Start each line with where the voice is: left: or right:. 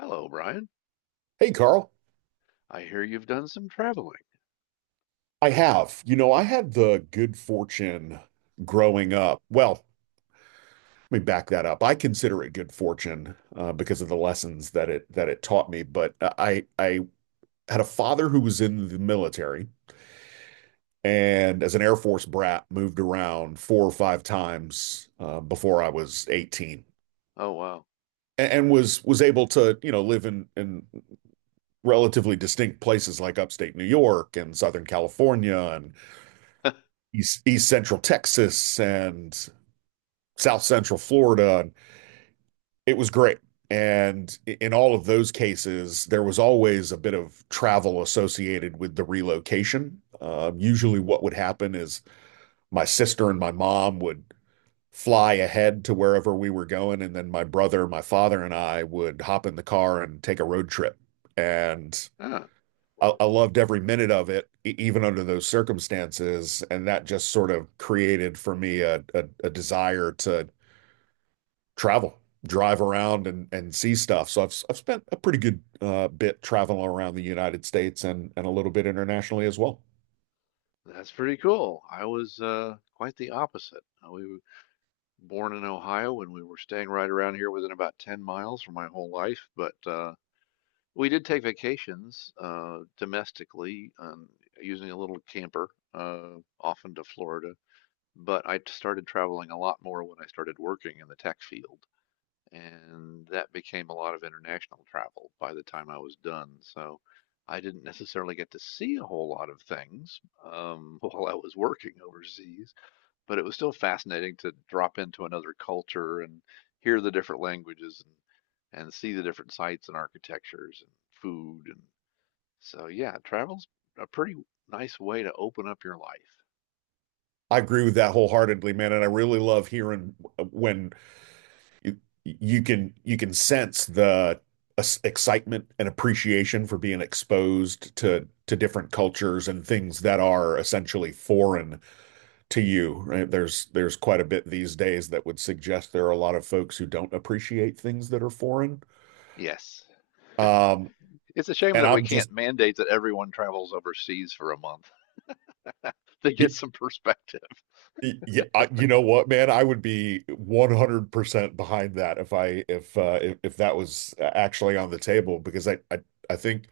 left: Hello, Brian.
right: Hey, Carl.
left: I hear you've done some traveling.
right: I have. You know, I had the good fortune growing up. Well, let me back that up. I consider it good fortune because of the lessons that it taught me. But I had a father who was in the military, and as an Air Force brat, moved around four or five times before I was 18.
left: Oh, wow.
right: And was able to, you know, live in relatively distinct places like upstate New York and Southern California and East Central Texas and South Central Florida. And it was great. And in all of those cases, there was always a bit of travel associated with the relocation. Usually, what would happen is my sister and my mom would fly ahead to wherever we were going. And then my brother, my father, and I would hop in the car and take a road trip. And
left: Huh,
right: I loved every minute of it, even under those circumstances. And that just sort of created for me a desire to travel, drive around, and see stuff. So I've spent a pretty good bit traveling around the United States and a little bit internationally as well.
left: that's pretty cool. I was quite the opposite. We were born in Ohio and we were staying right around here within about 10 miles for my whole life, but we did take vacations domestically, using a little camper, uh, often to Florida. But I started traveling a lot more when I started working in the tech field, and that became a lot of international travel by the time I was done. So I didn't necessarily get to see a whole lot of things, while I was working overseas, but it was still fascinating to drop into another culture and hear the different languages and see the different sites and architectures and food. And so yeah, travel's a pretty nice way to open up your life.
right: I agree with that wholeheartedly, man, and I really love hearing when you you can sense the excitement and appreciation for being exposed to different cultures and things that are essentially foreign to you, right? There's quite a bit these days that would suggest there are a lot of folks who don't appreciate things that are foreign.
left: Yes.
right: Um,
left: It's a shame
right: And
left: that we
right: I'm just,
left: can't mandate that everyone travels overseas for a month to get
right: y-
left: some perspective.
right: yeah, you know what, man? I would be 100% behind that if I if that was actually on the table because I think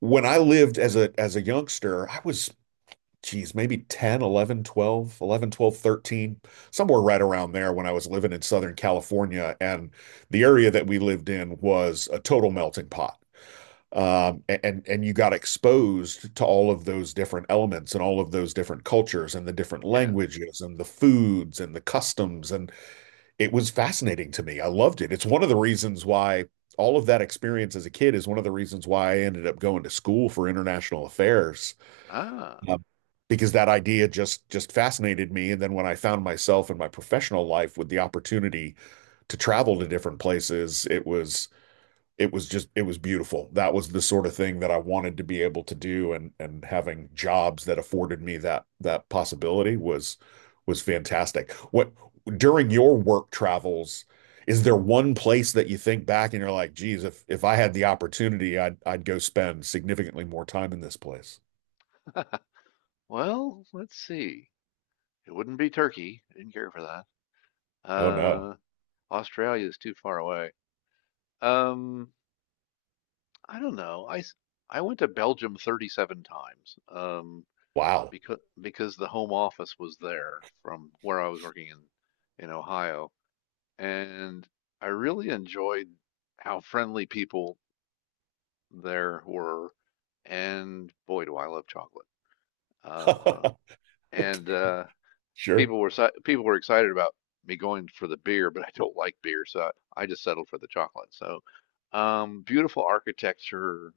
right: when I lived as a youngster, I was, geez, maybe 10, 11, 13, somewhere right around there, when I was living in Southern California. And the area that we lived in was a total melting pot. And you got exposed to all of those different elements and all of those different cultures and the different
left: Yeah.
right: languages and the foods and the customs, and it was fascinating to me. I loved it. It's one of the reasons why all of that experience as a kid is one of the reasons why I ended up going to school for international affairs,
left: Ah,
right: um, because that idea just fascinated me. And then when I found myself in my professional life with the opportunity to travel to different places, it was, it was just it was beautiful. That was the sort of thing that I wanted to be able to do, and having jobs that afforded me that possibility was fantastic. What, during your work travels, is there one place that you think back and you're like, geez, if I had the opportunity, I'd go spend significantly more time in this place?
left: well, let's see. It wouldn't be Turkey. I didn't care for that.
right: Oh no.
left: Uh, Australia is too far away. Um, I don't know. I went to Belgium 37 times.
right: Wow.
left: Because the home office was there from where I was working in Ohio, and I really enjoyed how friendly people there were. And boy, do I love chocolate. Uh,
right: okay.
left: and
right: Sure.
left: people were excited about me going for the beer, but I don't like beer, so I just settled for the chocolate. So, beautiful architecture,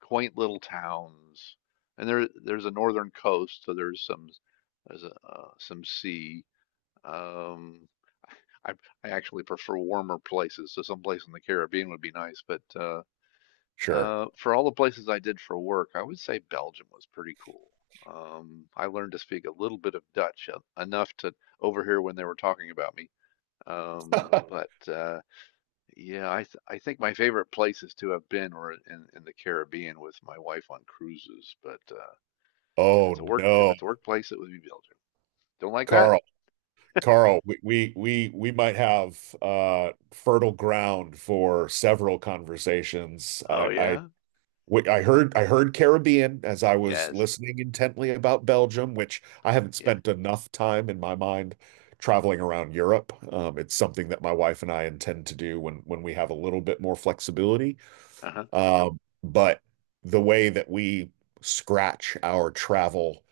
left: quaint little towns, and there's a northern coast, so there's a, some sea. Um, I I actually prefer warmer places, so someplace in the Caribbean would be nice, but
right: Sure.
left: for all the places I did for work, I would say Belgium was pretty cool. I learned to speak a little bit of Dutch, enough to overhear when they were talking about me. But yeah, I think my favorite places to have been were in the Caribbean with my wife on cruises. But
right: oh
left: if
right: no.
left: it's a workplace, it would be Belgium. Don't like that?
right: carl Carl, we might have fertile ground for several conversations.
left: Oh
right: I
left: yeah?
right: I heard, I heard, Caribbean, as I was
left: Yes.
right: listening intently about Belgium, which I haven't
left: Yeah.
right: spent enough time in. My mind traveling around Europe. It's something that my wife and I intend to do when we have a little bit more flexibility.
left: Uh-huh.
right: But the way that we scratch our travel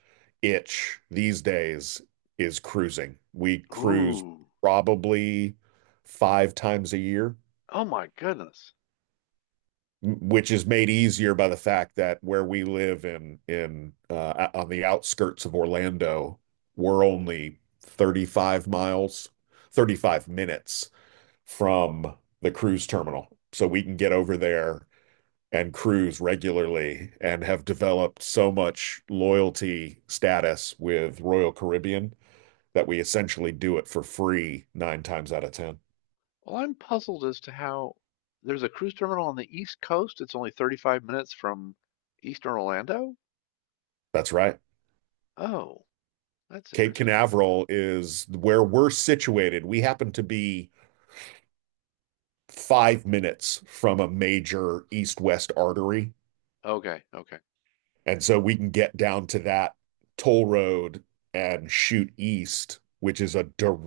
right: itch these days is cruising. We cruise
left: Ooh.
right: probably five times a year,
left: Oh my goodness.
right: which is made easier by the fact that where we live in on the outskirts of Orlando, we're only 35 miles, 35 minutes from the cruise terminal. So we can get over there and cruise regularly, and have developed so much loyalty status with Royal Caribbean that we essentially do it for free nine times out of 10.
left: Well, I'm puzzled as to how there's a cruise terminal on the East Coast. It's only 35 minutes from Eastern Orlando.
right: That's right.
left: Oh, that's
right: Cape
left: interesting.
right: Canaveral is where we're situated. We happen to be 5 minutes from a major east west artery.
left: Okay, okay.
right: And so we can get down to that toll road and shoot east, which is a,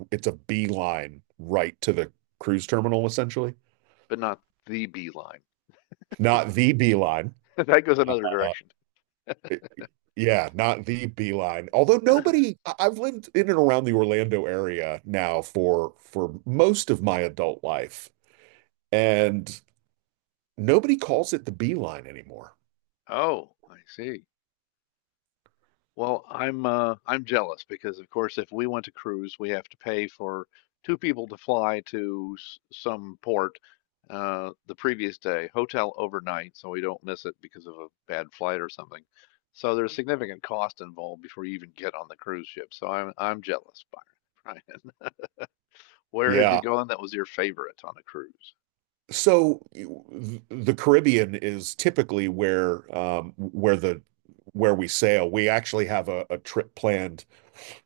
right: it's a beeline right to the cruise terminal essentially.
left: But not the B line.
right: Not the Beeline.
left: That goes another
right: Uh,
left: direction.
right: yeah, not the Beeline. Although nobody, I've lived in and around the Orlando area now for most of my adult life, and nobody calls it the Beeline anymore.
left: Oh, I see. Well, I'm jealous because, of course, if we want to cruise, we have to pay for two people to fly to some port, the previous day, hotel overnight, so we don't miss it because of a bad flight or something. So there's significant cost involved before you even get on the cruise ship. So I'm jealous, Byron. Brian, where have you
right: Yeah.
left: gone that was your favorite on a cruise?
right: So the Caribbean is typically where the where we sail. We actually have a trip planned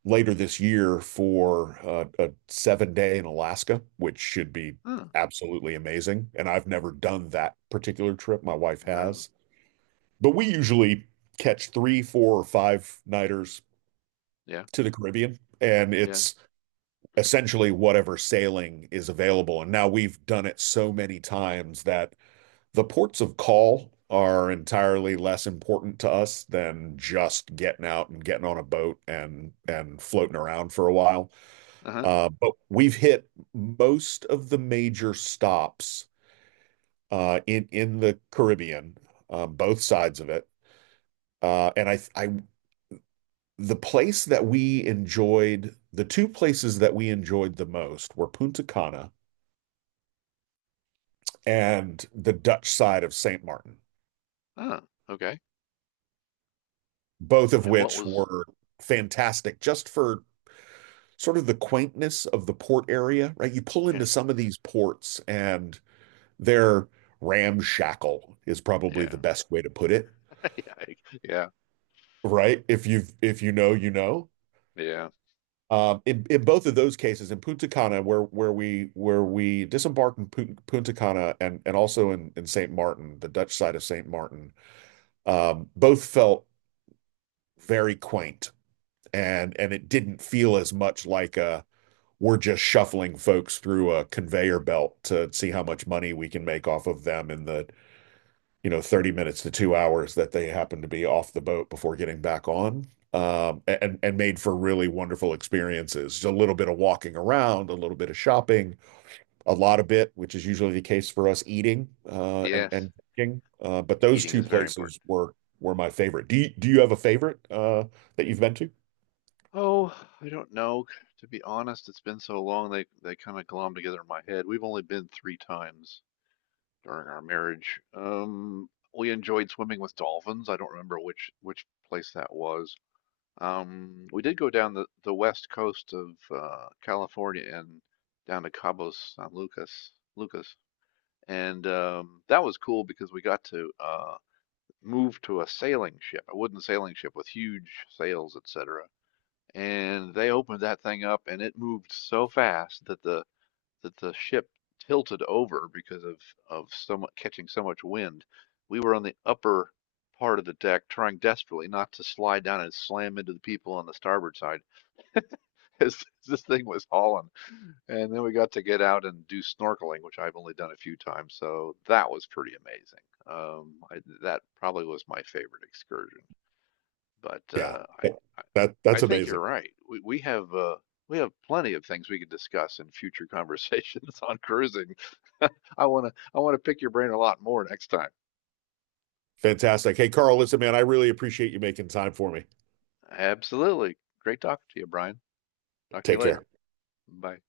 right: later this year for a 7 day in Alaska, which should be
left: Huh,
right: absolutely amazing. And I've never done that particular trip. My wife
left: no,
right: has, but we usually catch three, four, or five nighters
left: yeah,
right: to the Caribbean, and
left: yeah,
right: it's essentially whatever sailing is available. And now we've done it so many times that the ports of call are entirely less important to us than just getting out and getting on a boat and floating around for a while.
left: uh-huh.
right: But we've hit most of the major stops, in the Caribbean, both sides of it. And I The place that we enjoyed, the two places that we enjoyed the most were Punta Cana and the Dutch side of St. Martin,
left: Oh, okay.
right: both of
left: And what
right: which
left: was,
right: were fantastic just for sort of the quaintness of the port area, right? You pull into
left: yeah,
right: some of these ports and they're, ramshackle is probably
left: yeah,
right: the best way to put it,
left: yeah, yeah,
right: right? If you've, if you know, you know.
left: yeah.
right: In both of those cases, in Punta Cana, where we disembarked in Punta Cana, and also in Saint Martin, the Dutch side of Saint Martin, both felt very quaint, and it didn't feel as much like a, we're just shuffling folks through a conveyor belt to see how much money we can make off of them in the, you know, 30 minutes to 2 hours that they happen to be off the boat before getting back on. And made for really wonderful experiences. Just a little bit of walking around, a little bit of shopping, a lot of bit, which is usually the case for us, eating and
left: Yes,
right: drinking. But those
left: eating
right: two
left: is very
right: places
left: important.
right: were my favorite. Do you have a favorite that you've been to?
left: Oh, I don't know. To be honest, it's been so long they kind of glom together in my head. We've only been three times during our marriage. We enjoyed swimming with dolphins. I don't remember which place that was. We did go down the west coast of California and down to Lucas. And that was cool because we got to move to a sailing ship, a wooden sailing ship with huge sails, etc. And they opened that thing up, and it moved so fast that the ship tilted over because of so much catching so much wind. We were on the upper part of the deck, trying desperately not to slide down and slam into the people on the starboard side as this thing was hauling. And then we got to get out and do snorkeling, which I've only done a few times, so that was pretty amazing. Um, I, that probably was my favorite excursion. But
right: Yeah,
left: I,
right: that that's
left: I think
right: amazing,
left: you're right. We have plenty of things we could discuss in future conversations on cruising. I wanna pick your brain a lot more next time.
right: fantastic. Hey, Carl, listen, man, I really appreciate you making time for me.
left: Absolutely. Great talking to you, Brian. Talk to you
right: Take
left: later.
right: care.
left: Bye.